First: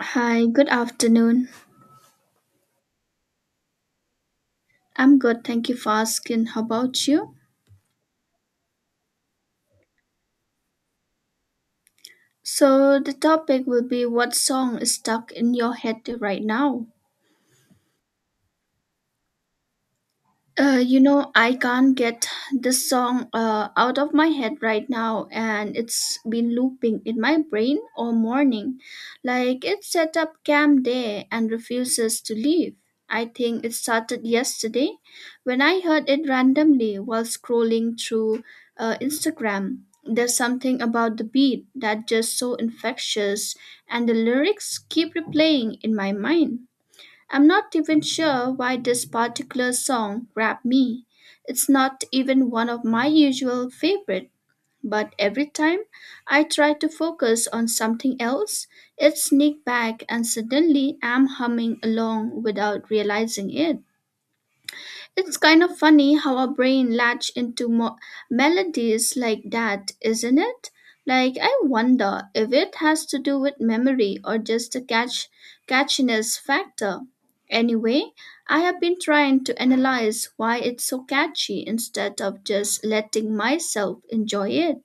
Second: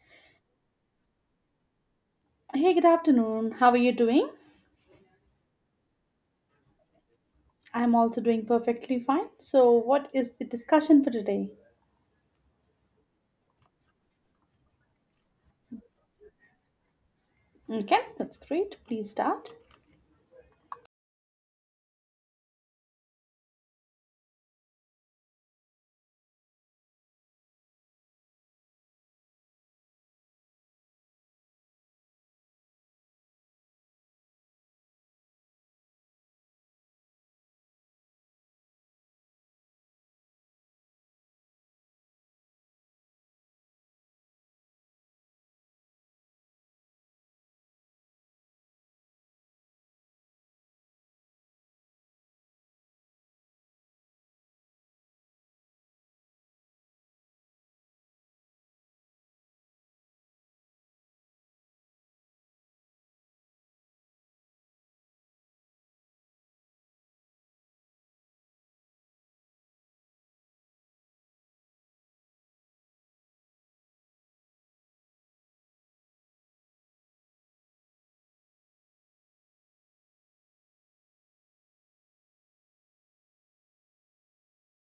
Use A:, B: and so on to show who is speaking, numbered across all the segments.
A: Hi, good afternoon.
B: Hey, good afternoon. How are you doing?
A: I'm good, thank you for asking. How about you?
B: I'm also doing perfectly fine. So, what is the discussion for today?
A: So, the topic will be what song is stuck in your head right now?
B: Okay, that's great. Please start.
A: I can't get this song out of my head right now, and it's been looping in my brain all morning. Like it set up camp there and refuses to leave. I think it started yesterday when I heard it randomly while scrolling through Instagram. There's something about the beat that just so infectious, and the lyrics keep replaying in my mind. I'm not even sure why this particular song grabbed me. It's not even one of my usual favorite, but every time I try to focus on something else, it sneaks back and suddenly I'm humming along without realizing it. It's kind of funny how our brain latch into melodies like that, isn't it? Like I wonder if it has to do with memory or just the catchiness factor. Anyway, I have been trying to analyze why it's so catchy instead of just letting myself enjoy it.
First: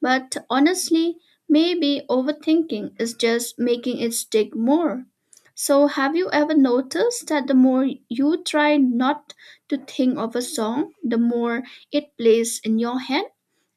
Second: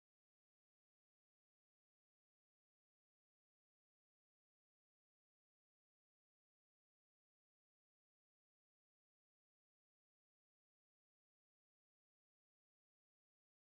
A: But honestly, maybe overthinking is just making it stick more. So, have you ever noticed that the more you try not to think of a song, the more it plays in your head?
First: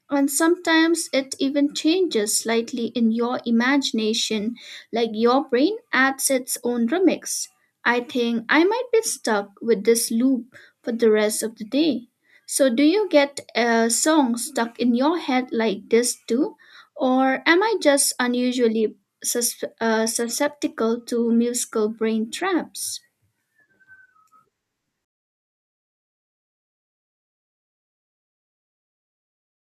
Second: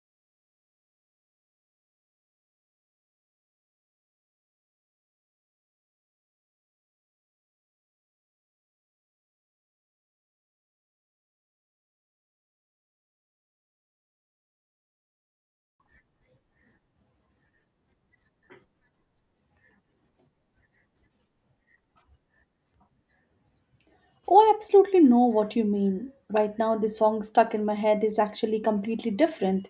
A: And sometimes it even changes slightly in your imagination, like your brain adds its own remix. I think I might be stuck with this loop for the rest of the day. So, do you get a song stuck in your head like this too? Or am I just unusually susceptible to musical brain traps?
B: Oh, I absolutely know what you mean. Right now, the song stuck in my head is actually completely different.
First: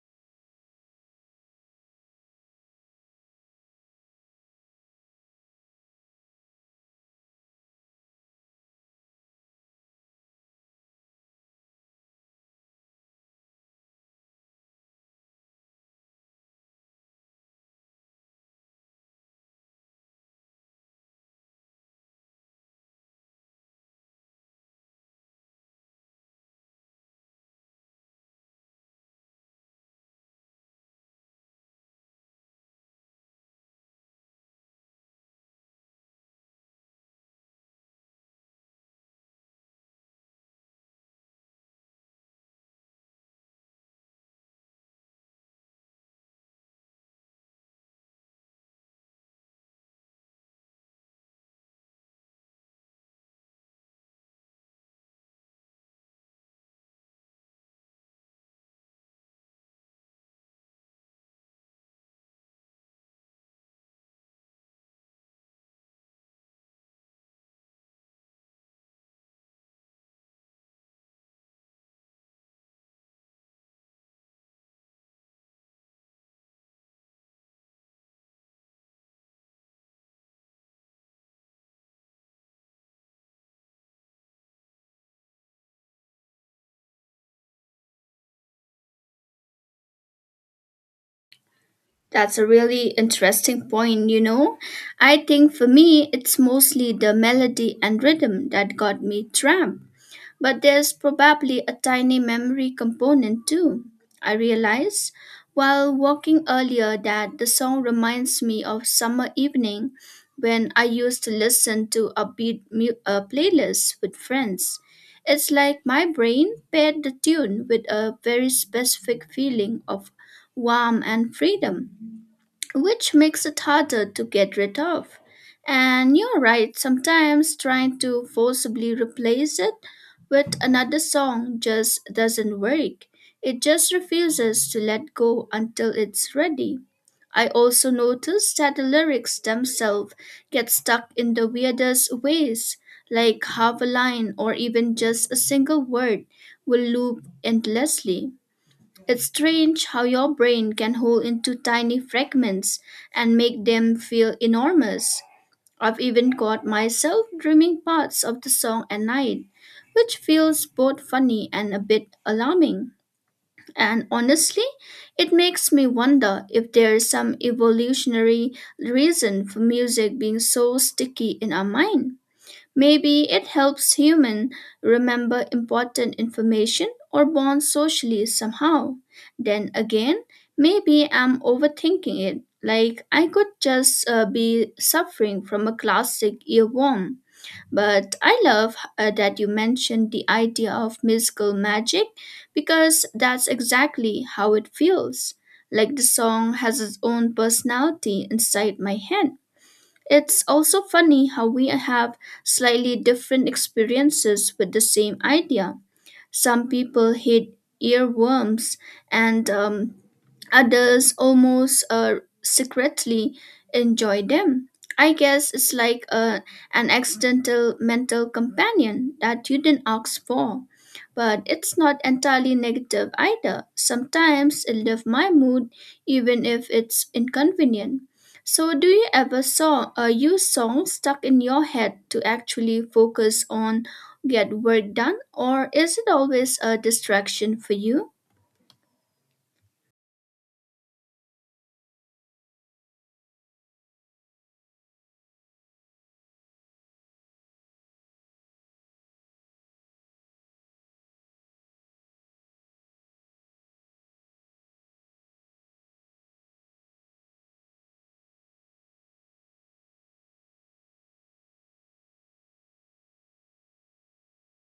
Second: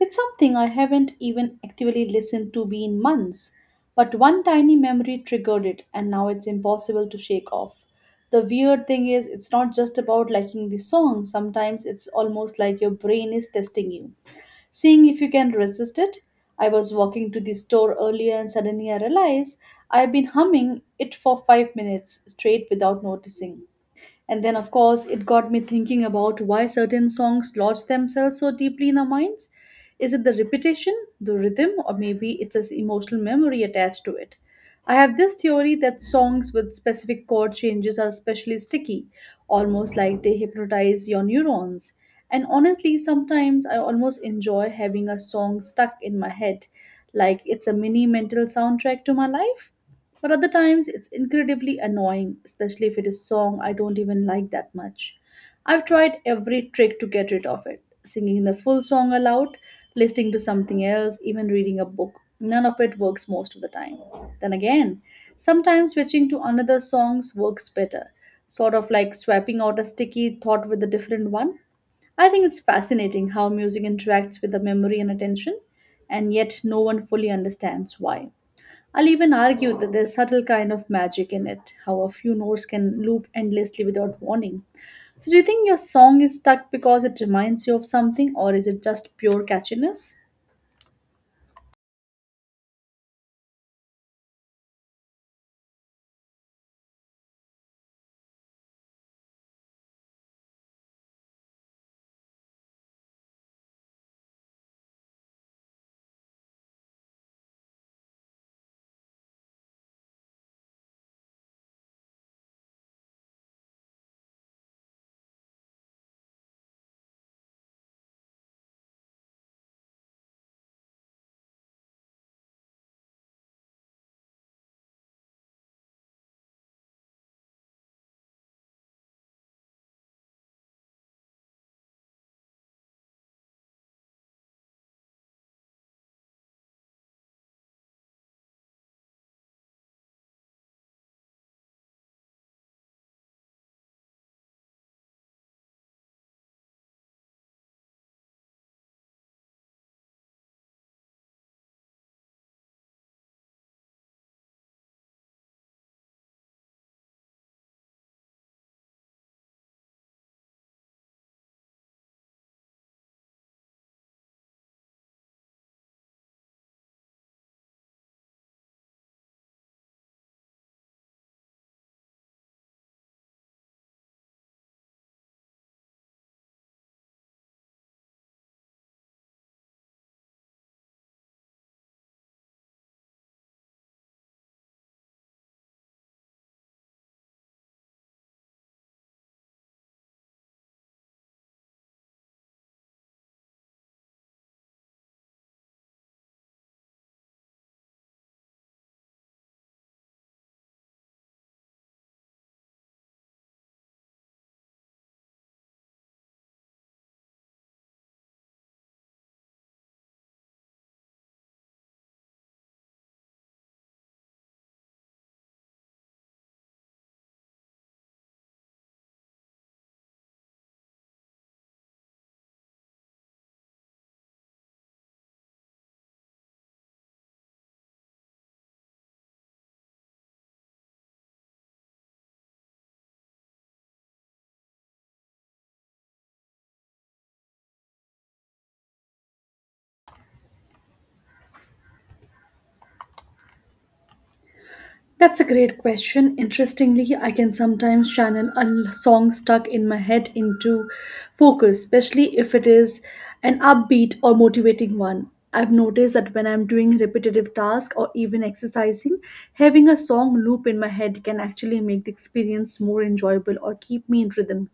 B: It's something I haven't even actively listened to be in months. But one tiny memory triggered it, and now it's impossible to shake off. The weird thing is, it's not just about liking the song, sometimes it's almost like your brain is testing you seeing if you can resist it. I was walking to the store earlier and suddenly I realized I've been humming it for 5 minutes straight without noticing. And then, of course, it got me thinking about why certain songs lodge themselves so deeply in our minds. Is it the repetition, the rhythm, or maybe it's an emotional memory attached to it? I have this theory that songs with specific chord changes are especially sticky, almost like they hypnotize your neurons. And honestly, sometimes I almost enjoy having a song stuck in my head, like it's a mini mental soundtrack to my life. But other times it's incredibly annoying, especially if it is song I don't even like that much. I've tried every trick to get rid of it singing the full song aloud, listening to something else, even reading a book. None of it works most of the time. Then again, sometimes switching to another songs works better, sort of like swapping out a sticky thought with a different one. I think it's fascinating how music interacts with the memory and attention, and yet no one fully understands why. I'll even argue that there's subtle kind of magic in it, how a few notes can loop endlessly without warning. So do you think your song is stuck because it reminds you of something or is it just pure catchiness?
A: That's a really interesting point, you know. I think for me, it's mostly the melody and rhythm that got me trapped. But there's probably a tiny memory component too. I realized while walking earlier that the song reminds me of summer evening when I used to listen to upbeat playlist with friends. It's like my brain paired the tune with a very specific feeling of warmth and freedom which makes it harder to get rid of. And you're right, sometimes trying to forcibly replace it with another song just doesn't work. It just refuses to let go until it's ready. I also noticed that the lyrics themselves get stuck in the weirdest ways, like half a line or even just a single word will loop endlessly. It's strange how your brain can hold into tiny fragments and make them feel enormous. I've even caught myself dreaming parts of the song at night, which feels both funny and a bit alarming. And honestly, it makes me wonder if there is some evolutionary reason for music being so sticky in our mind. Maybe it helps humans remember important information or bond socially somehow. Then again, maybe I'm overthinking it. Like I could just be suffering from a classic earworm. But I love that you mentioned the idea of musical magic because that's exactly how it feels. Like the song has its own personality inside my head. It's also funny how we have slightly different experiences with the same idea. Some people hate earworms, and others almost secretly enjoy them. I guess it's like an accidental mental companion that you didn't ask for. But it's not entirely negative either. Sometimes it lifts my mood even if it's inconvenient. So do you ever saw use songs stuck in your head to actually focus on get work done, or is it always a distraction for you?
B: That's a great question. Interestingly, I can sometimes channel a song stuck in my head into focus, especially if it is an upbeat or motivating one. I've noticed that when I'm doing repetitive tasks or even exercising, having a song loop in my head can actually make the experience more enjoyable or keep me in rhythm.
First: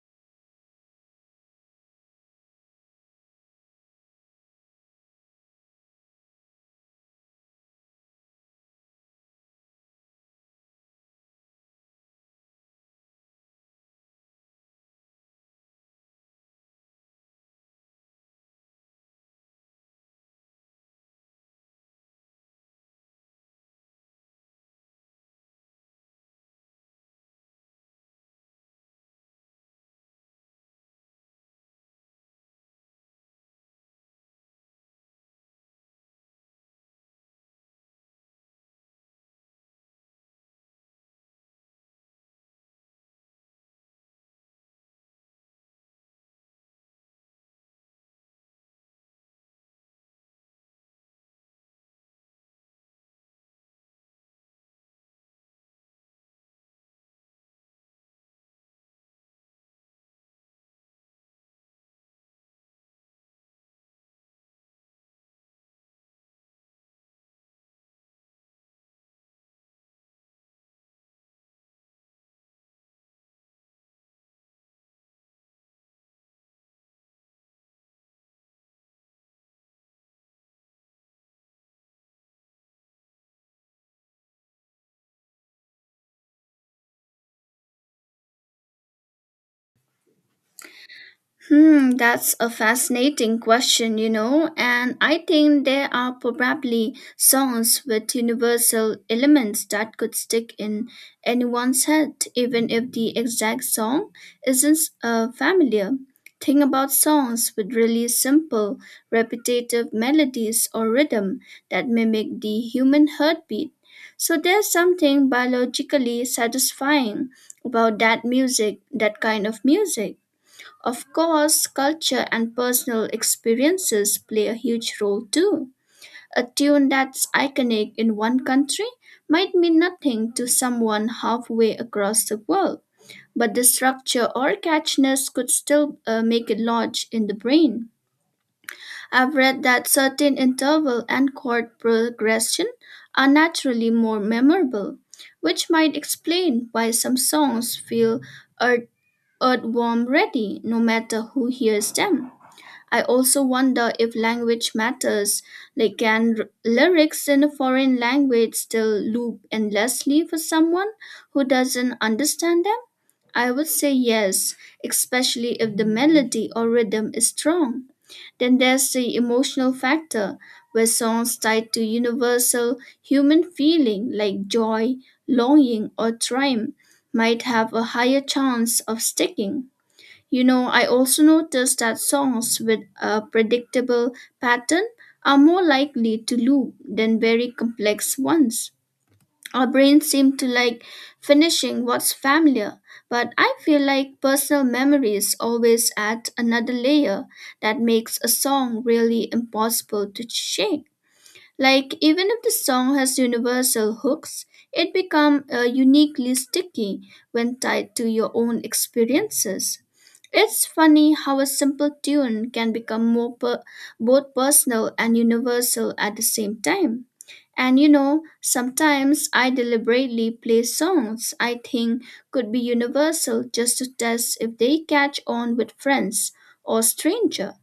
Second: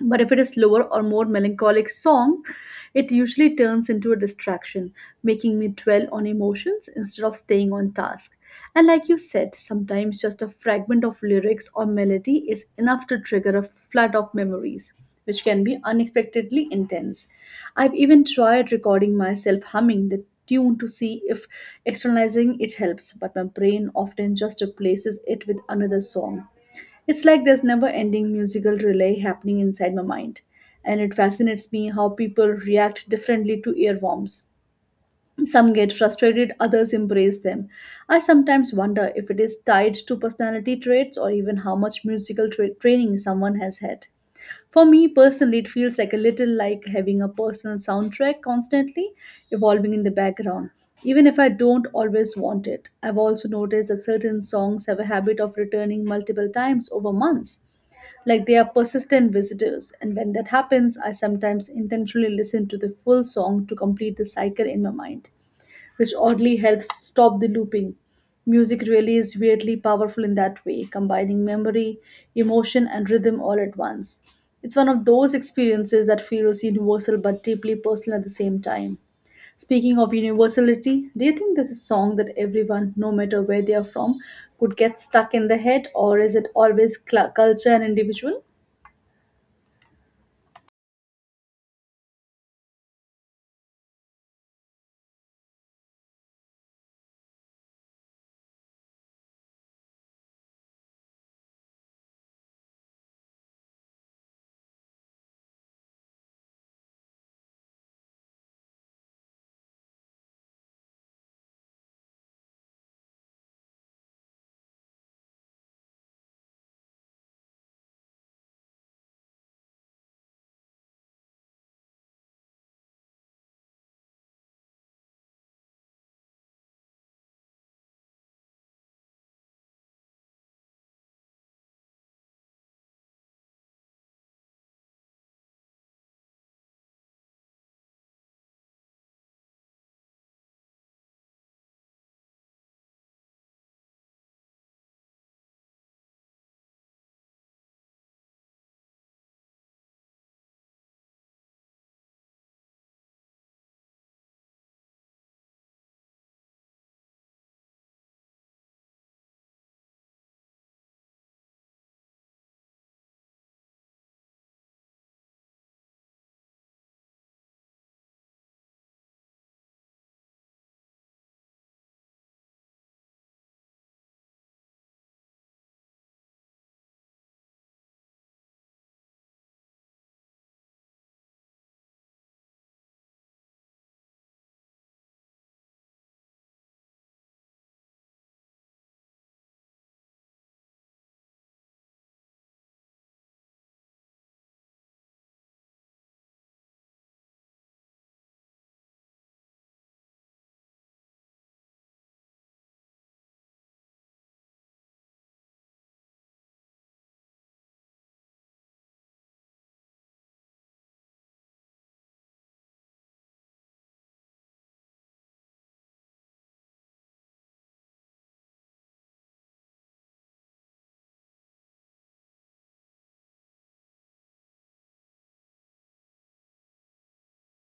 B: But if it is slower or more melancholic song, it usually turns into a distraction, making me dwell on emotions instead of staying on task. And like you said, sometimes just a fragment of lyrics or melody is enough to trigger a flood of memories, which can be unexpectedly intense. I've even tried recording myself humming the tune to see if externalizing it helps, but my brain often just replaces it with another song. It's like there's never ending musical relay happening inside my mind, and it fascinates me how people react differently to earworms. Some get frustrated, others embrace them. I sometimes wonder if it is tied to personality traits or even how much musical training someone has had. For me personally, it feels like a little like having a personal soundtrack constantly evolving in the background, even if I don't always want it. I've also noticed that certain songs have a habit of returning multiple times over months, like they are persistent visitors, and when that happens, I sometimes intentionally listen to the full song to complete the cycle in my mind which oddly helps stop the looping. Music really is weirdly powerful in that way, combining memory, emotion, and rhythm all at once. It's one of those experiences that feels universal but deeply personal at the same time. Speaking of universality, do you think there's a song that everyone, no matter where they are from, could get stuck in the head, or is it always culture and individual?
A: Hmm, that's a fascinating question, you know, and I think there are probably songs with universal elements that could stick in anyone's head, even if the exact song isn't familiar. Think about songs with really simple, repetitive melodies or rhythm that mimic the human heartbeat. So there's something biologically satisfying about that music, that kind of music. Of course, culture and personal experiences play a huge role too. A tune that's iconic in one country might mean nothing to someone halfway across the world, but the structure or catchiness could still make it lodge in the brain. I've read that certain interval and chord progression are naturally more memorable, which might explain why some songs feel earth- earthworm ready no matter who hears them. I also wonder if language matters. Like, can lyrics in a foreign language still loop endlessly for someone who doesn't understand them? I would say yes, especially if the melody or rhythm is strong. Then there's the emotional factor, where songs tied to universal human feeling like joy, longing, or triumph might have a higher chance of sticking. You know, I also noticed that songs with a predictable pattern are more likely to loop than very complex ones. Our brains seem to like finishing what's familiar, but I feel like personal memories always add another layer that makes a song really impossible to shake. Like even if the song has universal hooks, it becomes uniquely sticky when tied to your own experiences. It's funny how a simple tune can become both personal and universal at the same time. And you know, sometimes I deliberately play songs I think could be universal just to test if they catch on with friends or strangers.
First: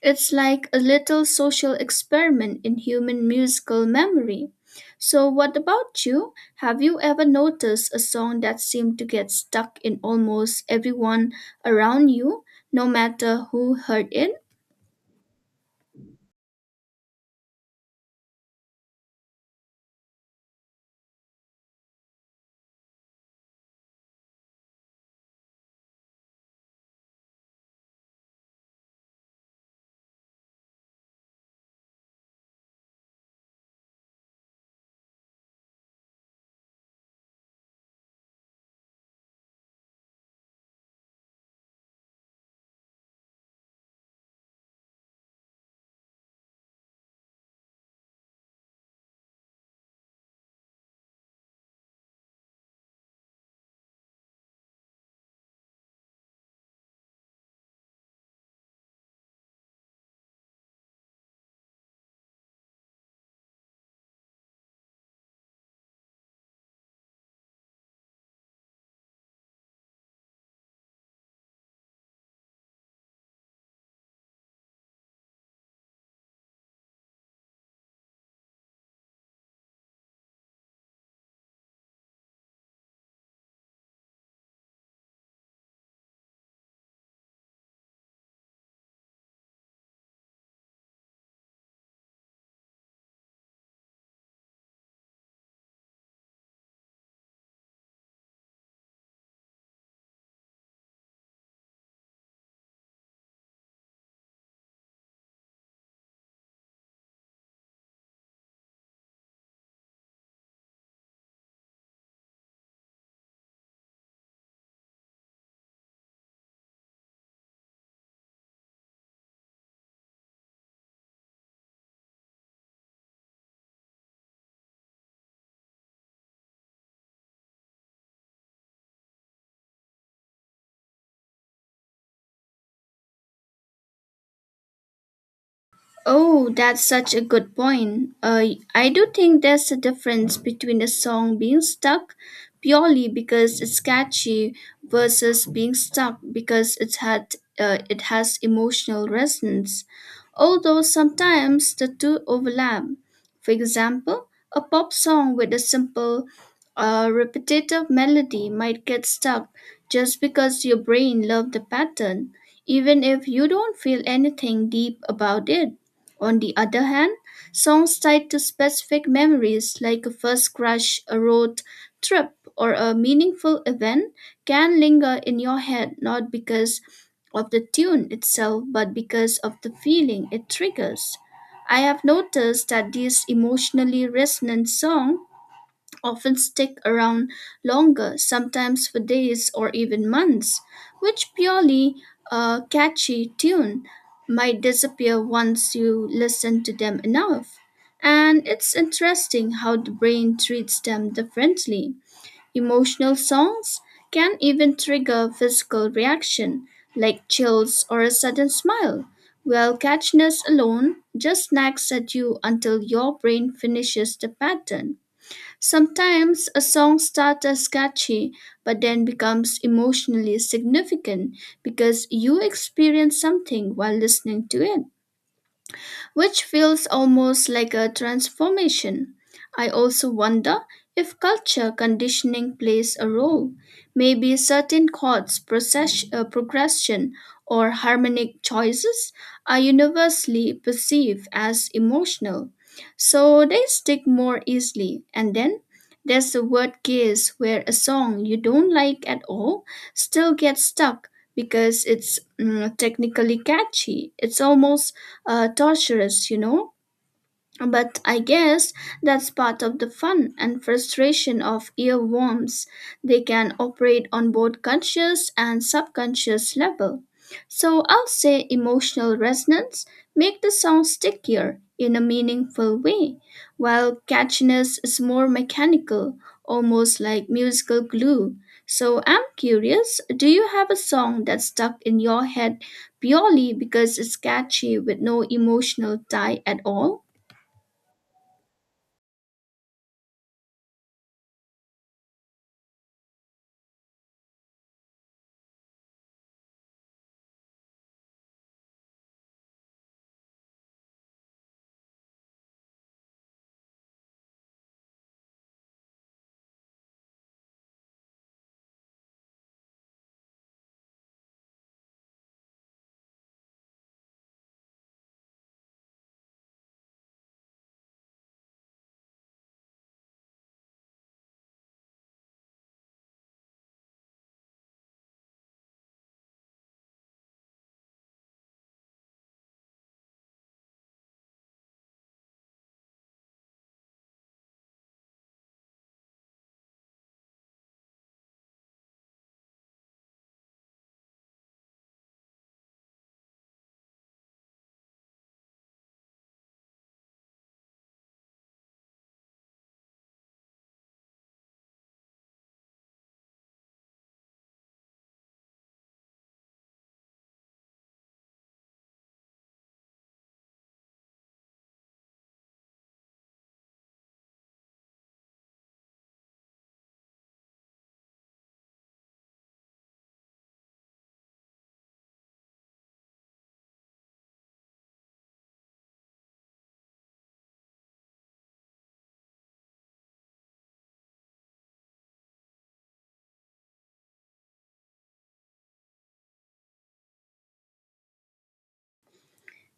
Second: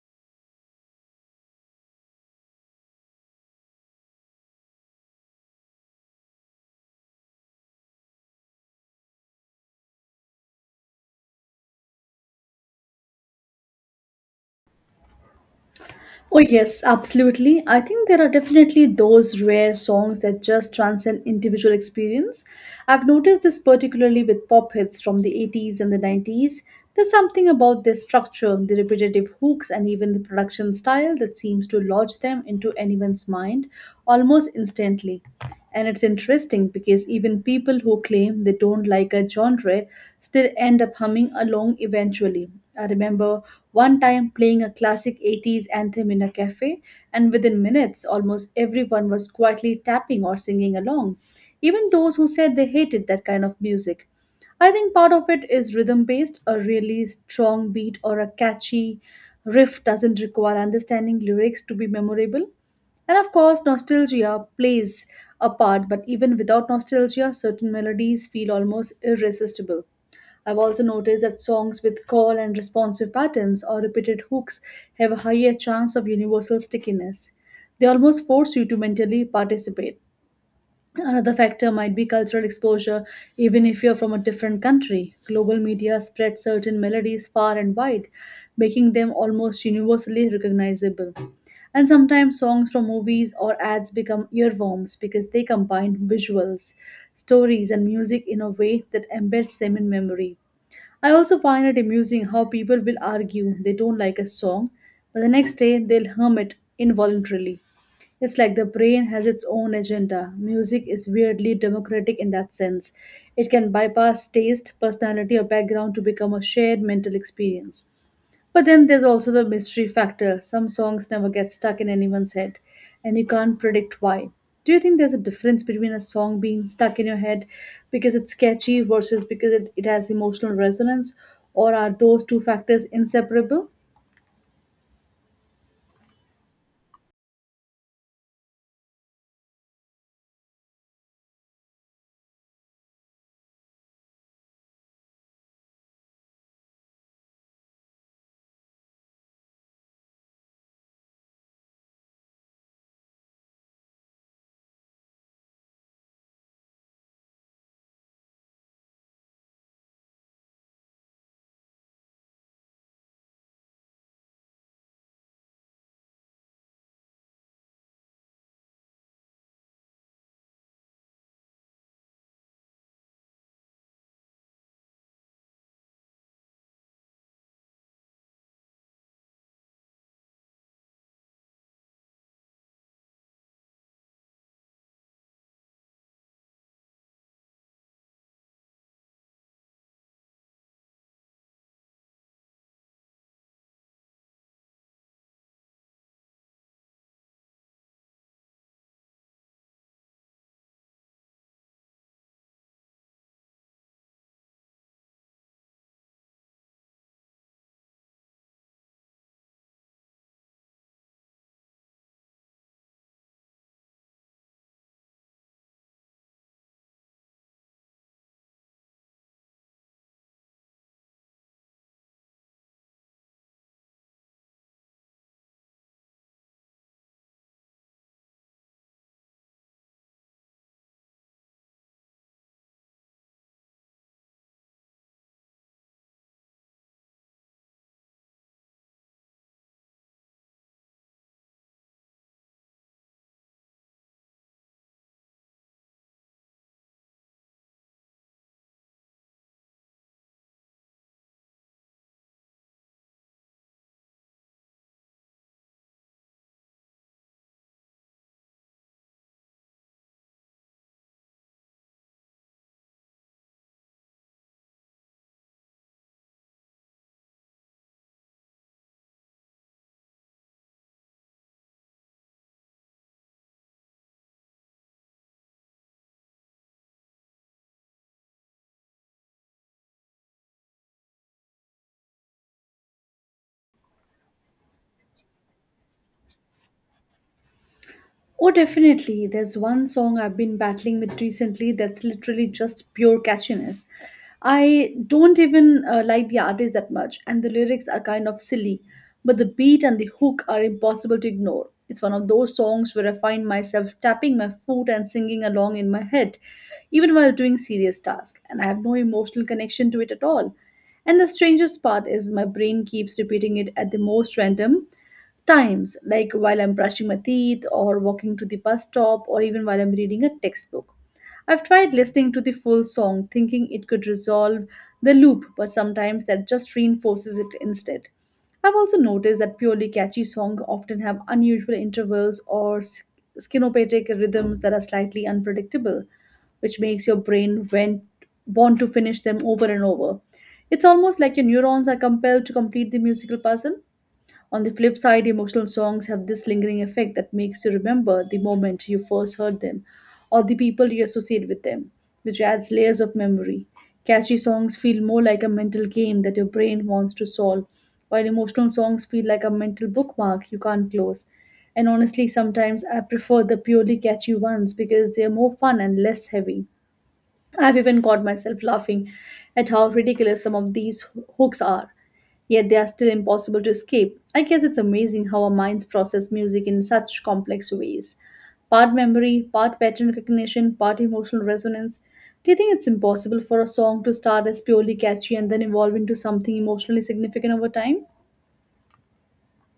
A: It's like a little social experiment in human musical memory. So, what about you? Have you ever noticed a song that seemed to get stuck in almost everyone around you, no matter who heard it?
B: Oh, yes, absolutely. I think there are definitely those rare songs that just transcend individual experience. I've noticed this particularly with pop hits from the 80s and the 90s. There's something about their structure, the repetitive hooks, and even the production style that seems to lodge them into anyone's mind almost instantly. And it's interesting because even people who claim they don't like a genre still end up humming along eventually. I remember one time playing a classic 80s anthem in a cafe, and within minutes, almost everyone was quietly tapping or singing along, even those who said they hated that kind of music. I think part of it is rhythm based, a really strong beat or a catchy riff doesn't require understanding lyrics to be memorable. And of course, nostalgia plays a part, but even without nostalgia, certain melodies feel almost irresistible. I've also noticed that songs with call and responsive patterns or repeated hooks have a higher chance of universal stickiness. They almost force you to mentally participate. Another factor might be cultural exposure, even if you're from a different country. Global media spread certain melodies far and wide, making them almost universally recognizable. And sometimes songs from movies or ads become earworms because they combine visuals, stories, and music in a way that embeds them in memory. I also find it amusing how people will argue they don't like a song, but the next day they'll hum it involuntarily. It's like the brain has its own agenda. Music is weirdly democratic in that sense. It can bypass taste, personality, or background to become a shared mental experience. But then there's also the mystery factor. Some songs never get stuck in anyone's head, and you can't predict why. Do you think there's a difference between a song being stuck in your head because it's catchy versus because it has emotional resonance, or are those two factors inseparable?
A: Oh, that's such a good point. I do think there's a difference between a song being stuck purely because it's catchy versus being stuck because it has emotional resonance. Although sometimes the two overlap. For example, a pop song with a simple, repetitive melody might get stuck just because your brain loved the pattern, even if you don't feel anything deep about it. On the other hand, songs tied to specific memories like a first crush, a road trip, or a meaningful event can linger in your head not because of the tune itself but because of the feeling it triggers. I have noticed that these emotionally resonant songs often stick around longer, sometimes for days or even months, which purely a catchy tune might disappear once you listen to them enough. And it's interesting how the brain treats them differently. Emotional songs can even trigger physical reaction, like chills or a sudden smile, while catchiness alone just nags at you until your brain finishes the pattern. Sometimes a song starts as catchy but then becomes emotionally significant because you experience something while listening to it which feels almost like a transformation. I also wonder if culture conditioning plays a role. Maybe certain chords, progression, or harmonic choices are universally perceived as emotional, so they stick more easily. And then there's the word case where a song you don't like at all still gets stuck because it's technically catchy. It's almost torturous, you know. But I guess that's part of the fun and frustration of earworms. They can operate on both conscious and subconscious level. So I'll say emotional resonance make the song stickier in a meaningful way, while catchiness is more mechanical, almost like musical glue. So I'm curious, do you have a song that's stuck in your head purely because it's catchy with no emotional tie at all?
B: Oh, definitely. There's one song I've been battling with recently that's literally just pure catchiness. I don't even like the artist that much, and the lyrics are kind of silly, but the beat and the hook are impossible to ignore. It's one of those songs where I find myself tapping my foot and singing along in my head, even while doing serious tasks, and I have no emotional connection to it at all. And the strangest part is my brain keeps repeating it at the most random times, like while I'm brushing my teeth, or walking to the bus stop, or even while I'm reading a textbook. I've tried listening to the full song, thinking it could resolve the loop, but sometimes that just reinforces it instead. I've also noticed that purely catchy songs often have unusual intervals or skinopatic rhythms that are slightly unpredictable, which makes your brain want to finish them over and over. It's almost like your neurons are compelled to complete the musical puzzle. On the flip side, emotional songs have this lingering effect that makes you remember the moment you first heard them or the people you associate with them, which adds layers of memory. Catchy songs feel more like a mental game that your brain wants to solve, while emotional songs feel like a mental bookmark you can't close. And honestly, sometimes I prefer the purely catchy ones because they are more fun and less heavy. I've even caught myself laughing at how ridiculous some of these hooks are, yet they are still impossible to escape. I guess it's amazing how our minds process music in such complex ways part memory, part pattern recognition, part emotional resonance. Do you think it's impossible for a song to start as purely catchy and then evolve into something emotionally significant over time?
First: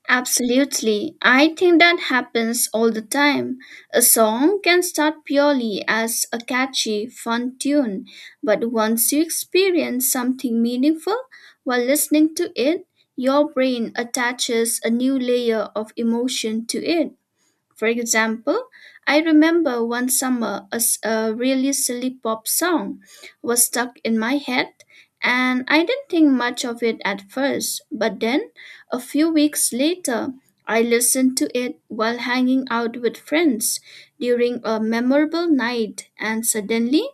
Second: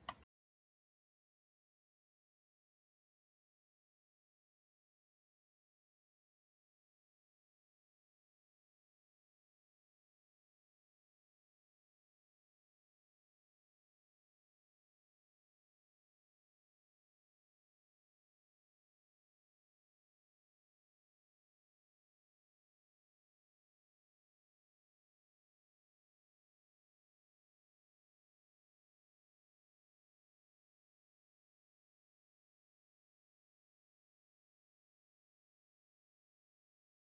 A: Absolutely. I think that happens all the time. A song can start purely as a catchy, fun tune, but once you experience something meaningful while listening to it, your brain attaches a new layer of emotion to it. For example, I remember one summer a really silly pop song was stuck in my head, and I didn't think much of it at first. But then, a few weeks later, I listened to it while hanging out with friends during a memorable night, and suddenly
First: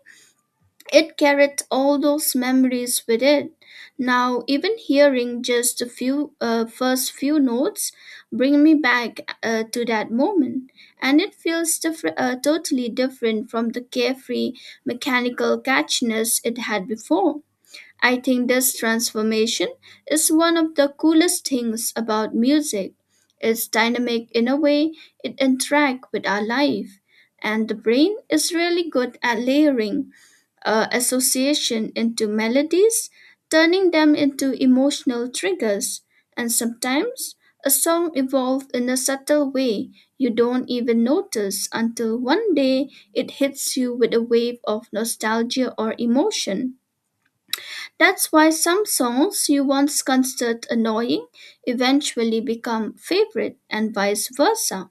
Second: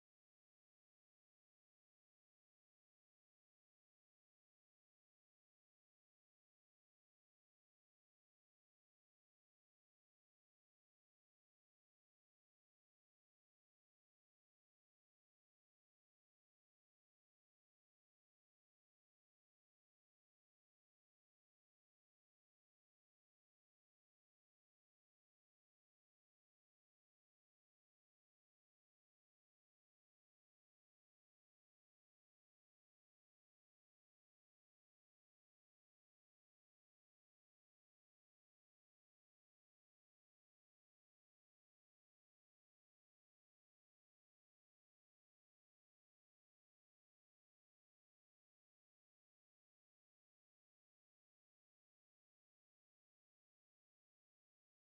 A: it carried all those memories with it. Now, even hearing just a few first few notes bring me back to that moment, and it feels totally different from the carefree mechanical catchiness it had before. I think this transformation is one of the coolest things about music. It's dynamic in a way it interacts with our life, and the brain is really good at layering association into melodies, turning them into emotional triggers. And sometimes a song evolves in a subtle way you don't even notice until one day it hits you with a wave of nostalgia or emotion. That's why some songs you once considered annoying eventually become favorite and vice versa.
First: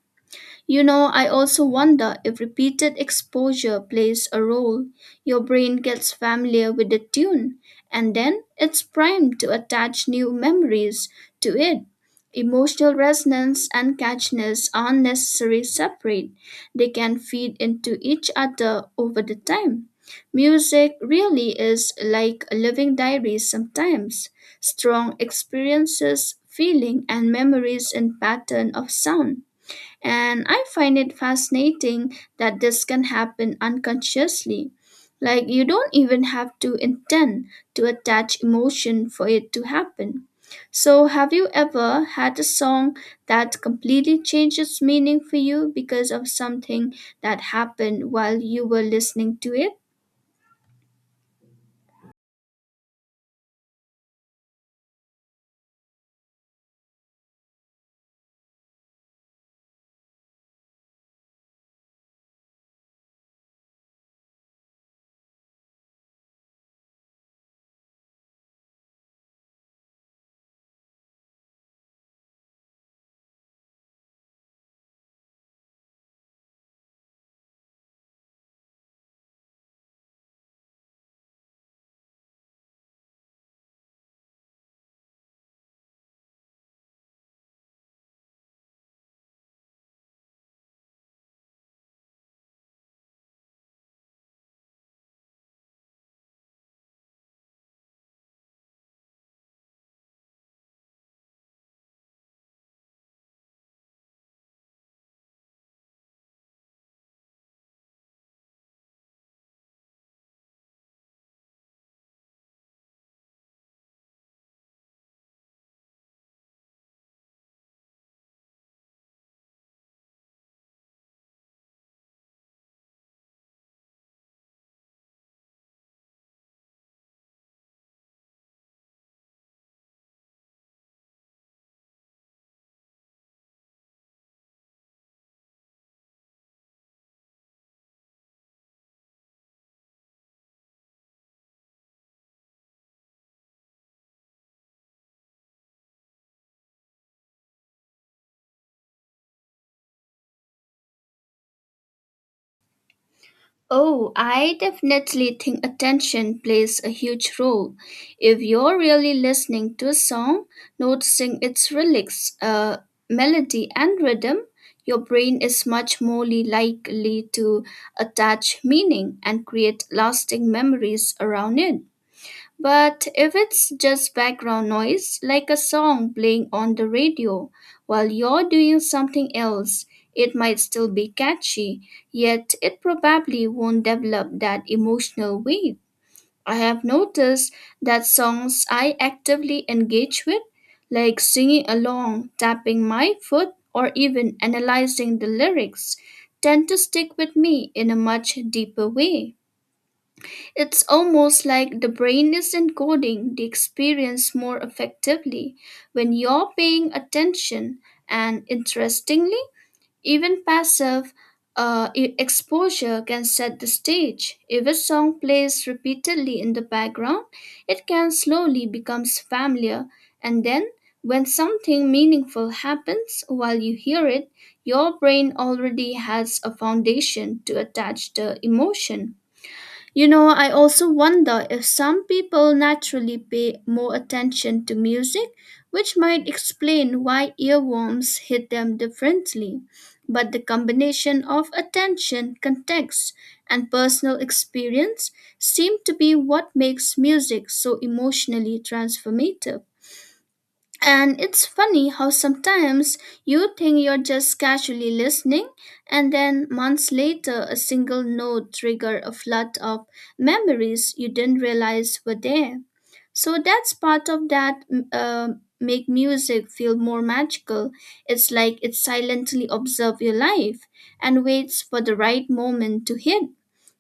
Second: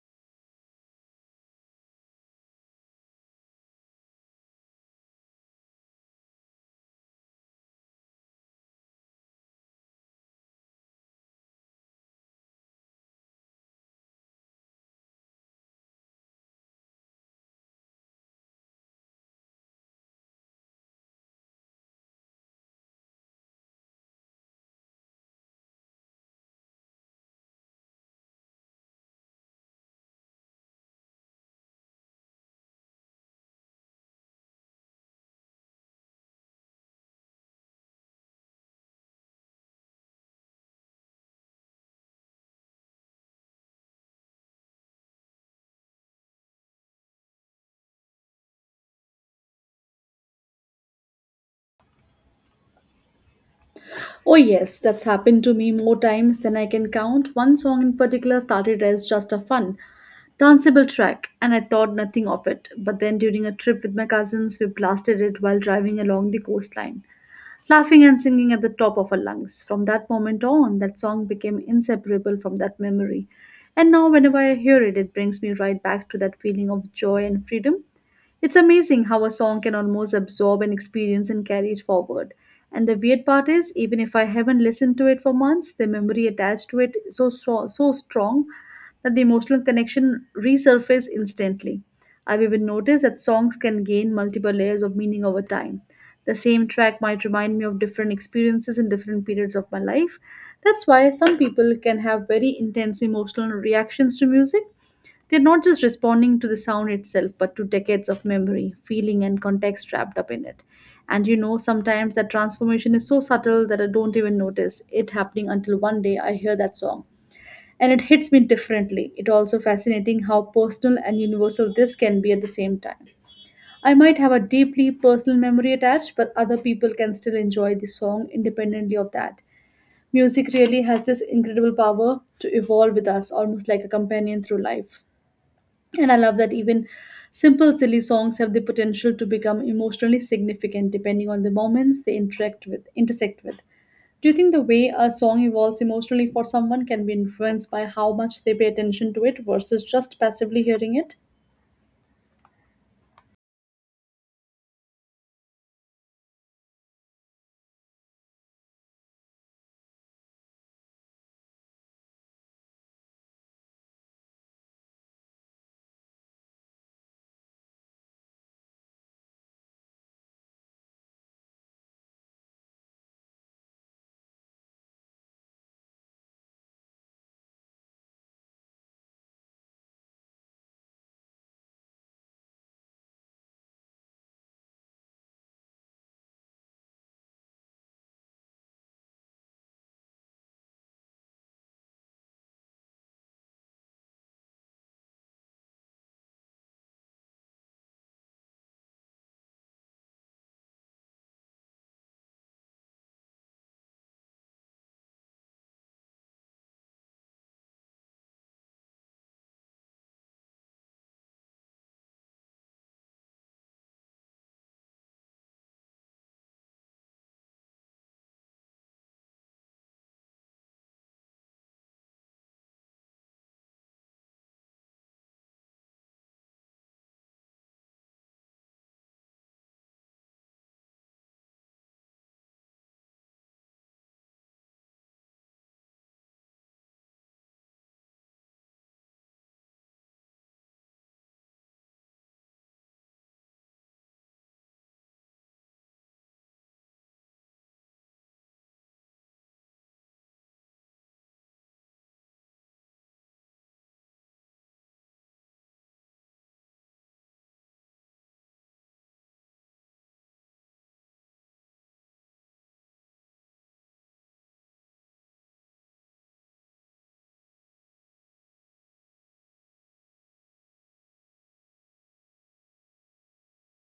A: You know, I also wonder if repeated exposure plays a role. Your brain gets familiar with the tune, and then it's primed to attach new memories to it. Emotional resonance and catchiness aren't necessarily separate, they can feed into each other over the time. Music really is like a living diary sometimes. Strong experiences, feeling, and memories in pattern of sound. And I find it fascinating that this can happen unconsciously. Like you don't even have to intend to attach emotion for it to happen. So, have you ever had a song that completely changed its meaning for you because of something that happened while you were listening to it?
B: Oh, yes, that's happened to me more times than I can count. One song in particular started as just a fun, danceable track, and I thought nothing of it. But then during a trip with my cousins, we blasted it while driving along the coastline, laughing and singing at the top of our lungs. From that moment on, that song became inseparable from that memory. And now, whenever I hear it, it brings me right back to that feeling of joy and freedom. It's amazing how a song can almost absorb an experience and carry it forward. And the weird part is, even if I haven't listened to it for months, the memory attached to it is so strong that the emotional connection resurfaces instantly. I've even noticed that songs can gain multiple layers of meaning over time. The same track might remind me of different experiences in different periods of my life. That's why some people can have very intense emotional reactions to music, they're not just responding to the sound itself, but to decades of memory, feeling, and context wrapped up in it. And you know, sometimes that transformation is so subtle that I don't even notice it happening until one day I hear that song. And it hits me differently. It also fascinating how personal and universal this can be at the same time. I might have a deeply personal memory attached, but other people can still enjoy the song independently of that. Music really has this incredible power to evolve with us, almost like a companion through life. And I love that even simple, silly songs have the potential to become emotionally significant depending on the moments they interact with, intersect with. Do you think the way a song evolves emotionally for someone can be influenced by how much they pay attention to it versus just passively hearing it?
A: Oh, I definitely think attention plays a huge role. If you're really listening to a song, noticing its lyrics, melody, and rhythm, your brain is much more likely to attach meaning and create lasting memories around it. But if it's just background noise, like a song playing on the radio while you're doing something else, it might still be catchy, yet it probably won't develop that emotional weight. I have noticed that songs I actively engage with, like singing along, tapping my foot, or even analyzing the lyrics, tend to stick with me in a much deeper way. It's almost like the brain is encoding the experience more effectively when you're paying attention, and interestingly, even passive exposure can set the stage. If a song plays repeatedly in the background, it can slowly become familiar, and then when something meaningful happens while you hear it, your brain already has a foundation to attach the emotion. You know, I also wonder if some people naturally pay more attention to music, which might explain why earworms hit them differently. But the combination of attention, context, and personal experience seem to be what makes music so emotionally transformative. And it's funny how sometimes you think you're just casually listening, and then months later, a single note triggered a flood of memories you didn't realize were there. So that's part of that make music feel more magical. It's like it silently observes your life and waits for the right moment to hit.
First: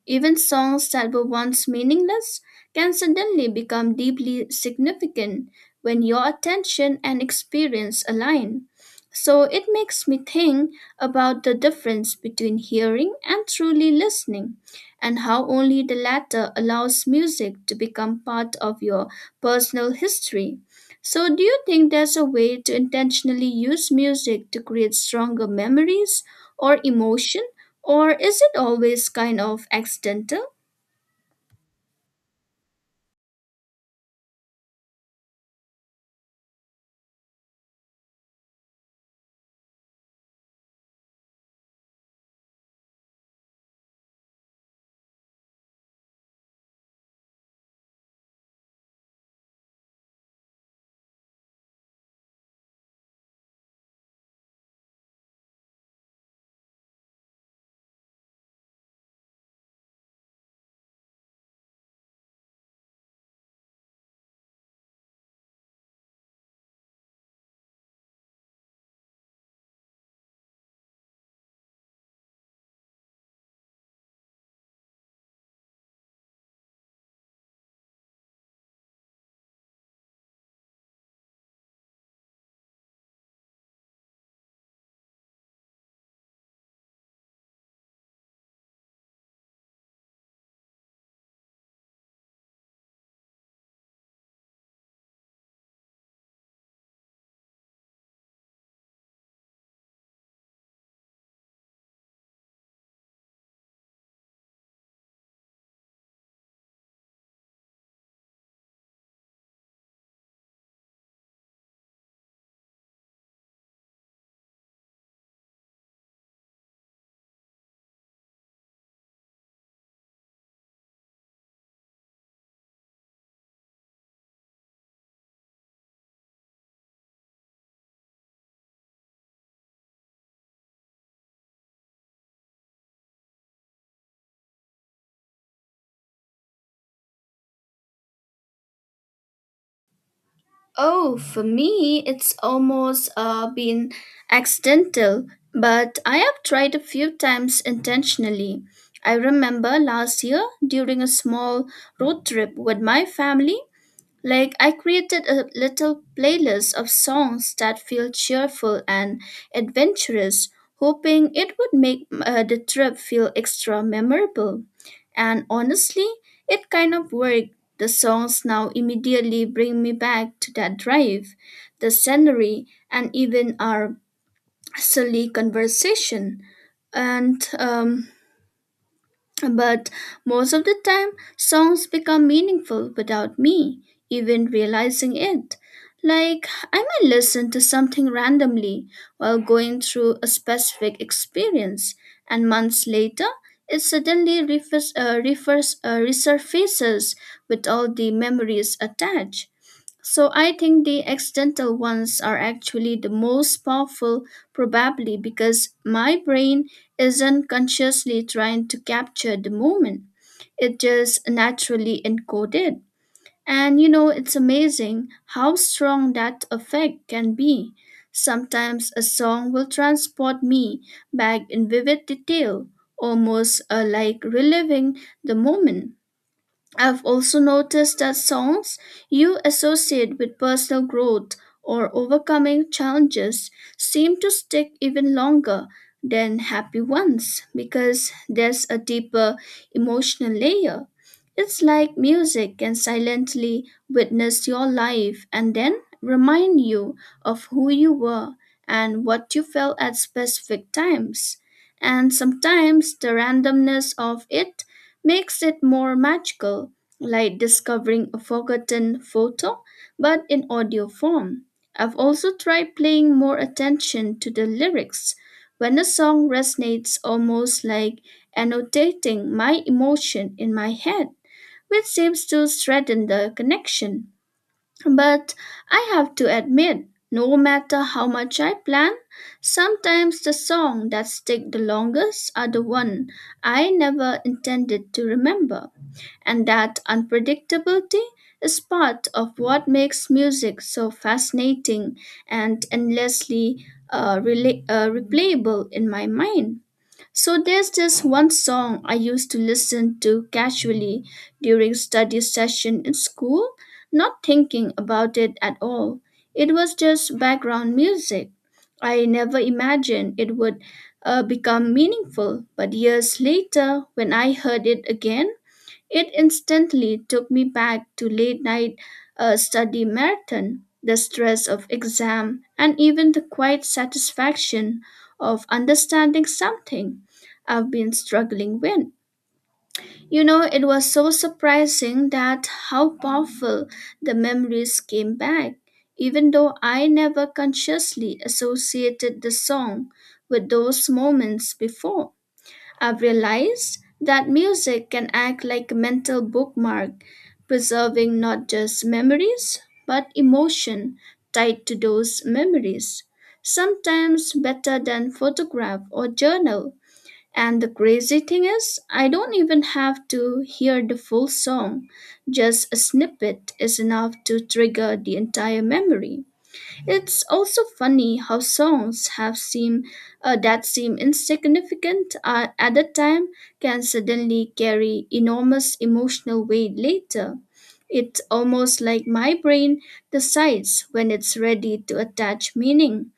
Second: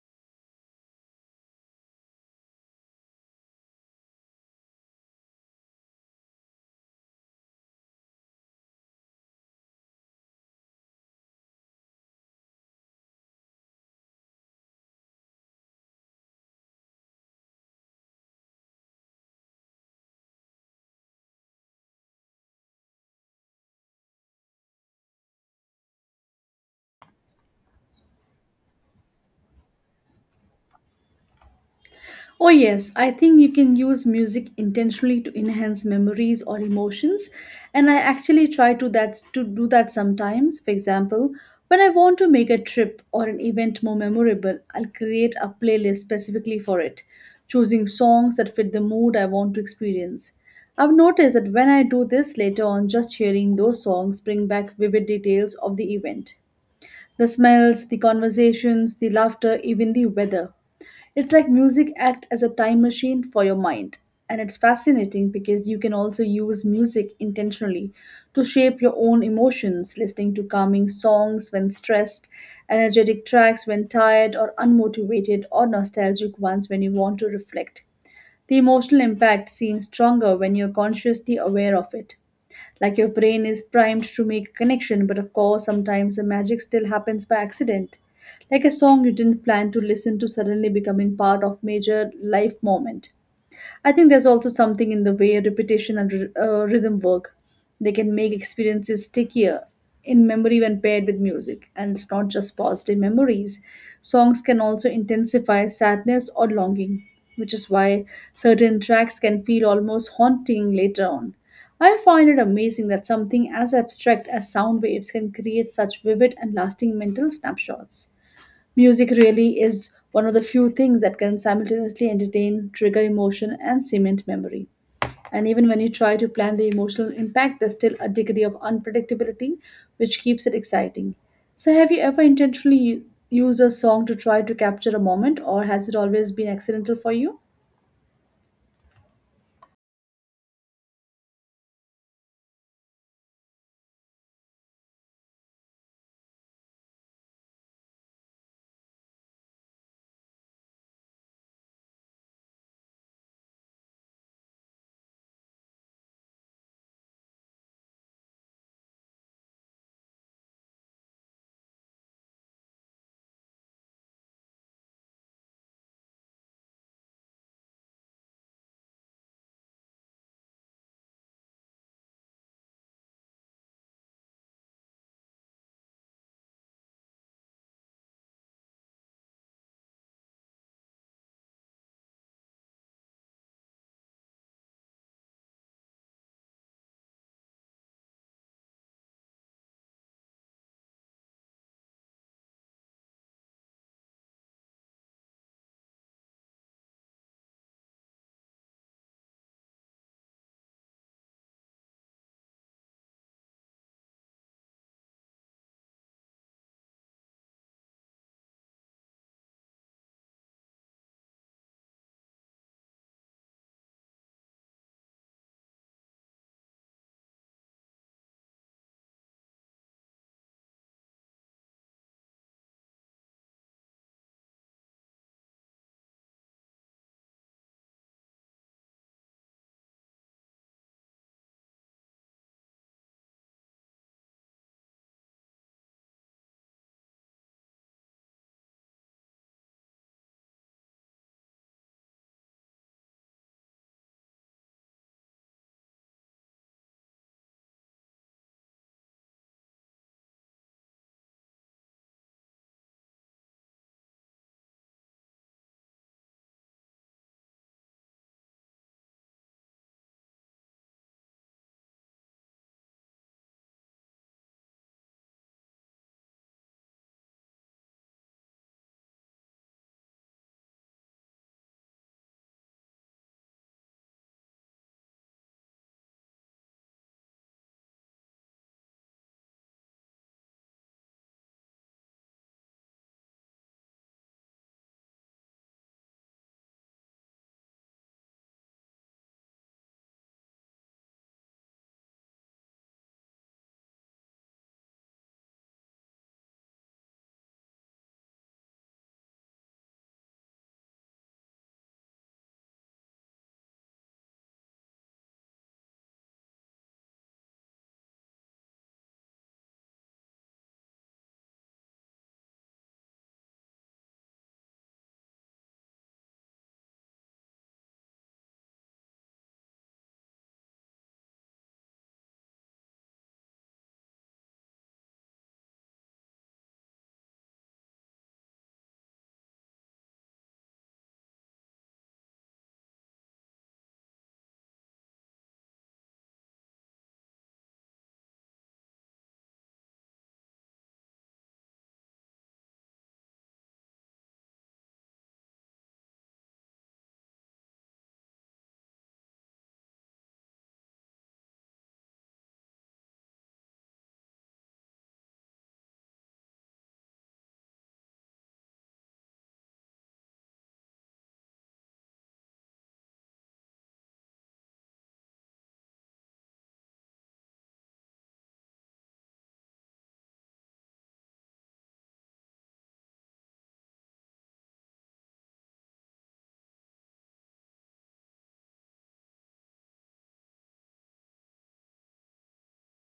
A: Even songs that were once meaningless can suddenly become deeply significant when your attention and experience align. So it makes me think about the difference between hearing and truly listening, and how only the latter allows music to become part of your personal history. So, do you think there's a way to intentionally use music to create stronger memories or emotion? Or is it always kind of accidental?
B: Oh, yes, I think you can use music intentionally to enhance memories or emotions. And I actually try to do that sometimes. For example, when I want to make a trip or an event more memorable, I'll create a playlist specifically for it, choosing songs that fit the mood I want to experience. I've noticed that when I do this later on, just hearing those songs bring back vivid details of the event. The smells, the conversations, the laughter, even the weather. It's like music act as a time machine for your mind. And it's fascinating because you can also use music intentionally to shape your own emotions, listening to calming songs when stressed, energetic tracks when tired or unmotivated, or nostalgic ones when you want to reflect. The emotional impact seems stronger when you're consciously aware of it. Like your brain is primed to make a connection, but of course, sometimes the magic still happens by accident. Like a song you didn't plan to listen to suddenly becoming part of major life moment. I think there's also something in the way repetition and rhythm work. They can make experiences stickier in memory when paired with music. And it's not just positive memories. Songs can also intensify sadness or longing, which is why certain tracks can feel almost haunting later on. I find it amazing that something as abstract as sound waves can create such vivid and lasting mental snapshots. Music really is one of the few things that can simultaneously entertain, trigger emotion, and cement memory. And even when you try to plan the emotional impact, there's still a degree of unpredictability which keeps it exciting. So, have you ever intentionally used a song to try to capture a moment, or has it always been accidental for you?
A: Oh, for me, it's almost been accidental, but I have tried a few times intentionally. I remember last year during a small road trip with my family, like, I created a little playlist of songs that feel cheerful and adventurous, hoping it would make the trip feel extra memorable. And honestly, it kind of worked. The songs now immediately bring me back to that drive, the scenery, and even our silly conversation. And but most of the time, songs become meaningful without me even realizing it. Like, I might listen to something randomly while going through a specific experience, and months later, it suddenly resurfaces with all the memories attached. So I think the accidental ones are actually the most powerful, probably because my brain isn't consciously trying to capture the moment. It just naturally encoded. And you know, it's amazing how strong that effect can be. Sometimes a song will transport me back in vivid detail, almost like reliving the moment. I've also noticed that songs you associate with personal growth or overcoming challenges seem to stick even longer than happy ones because there's a deeper emotional layer. It's like music can silently witness your life and then remind you of who you were and what you felt at specific times. And sometimes the randomness of it makes it more magical, like discovering a forgotten photo, but in audio form. I've also tried paying more attention to the lyrics. When a song resonates, almost like annotating my emotion in my head, which seems to strengthen the connection. But I have to admit, no matter how much I plan, sometimes the songs that stick the longest are the one I never intended to remember. And that unpredictability is part of what makes music so fascinating and endlessly replayable in my mind. So there's this one song I used to listen to casually during study session in school, not thinking about it at all. It was just background music. I never imagined it would become meaningful, but years later, when I heard it again, it instantly took me back to late night study marathon, the stress of exam, and even the quiet satisfaction of understanding something I've been struggling with. You know, it was so surprising that how powerful the memories came back, even though I never consciously associated the song with those moments before. I've realized that music can act like a mental bookmark, preserving not just memories, but emotion tied to those memories, sometimes better than photograph or journal. And the crazy thing is, I don't even have to hear the full song. Just a snippet is enough to trigger the entire memory. It's also funny how songs have seem that seem insignificant at the time can suddenly carry enormous emotional weight later. It's almost like my brain decides when it's ready to attach meaning.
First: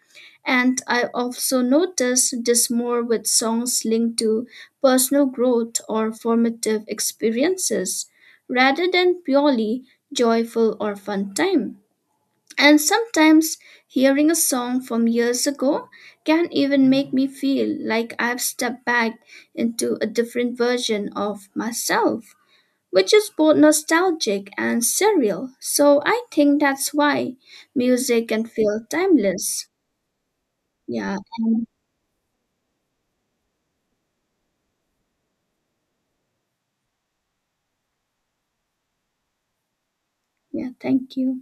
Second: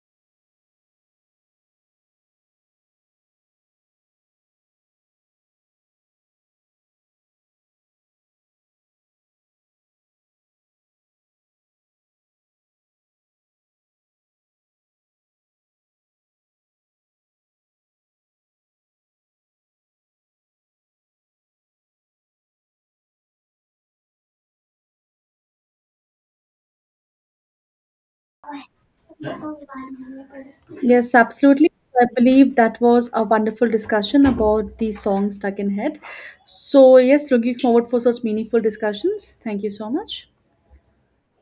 A: And I also notice this more with songs linked to personal growth or formative experiences rather than purely joyful or fun time. And sometimes hearing a song from years ago can even make me feel like I've stepped back into a different version of myself, which is both nostalgic and surreal. So I think that's why music can feel timeless.
B: Yes,
A: Yeah, and
B: absolutely. I believe that was a wonderful discussion about the song Stuck in Head. So, yes, looking forward for such meaningful discussions. Thank you so much.
A: yeah, thank you.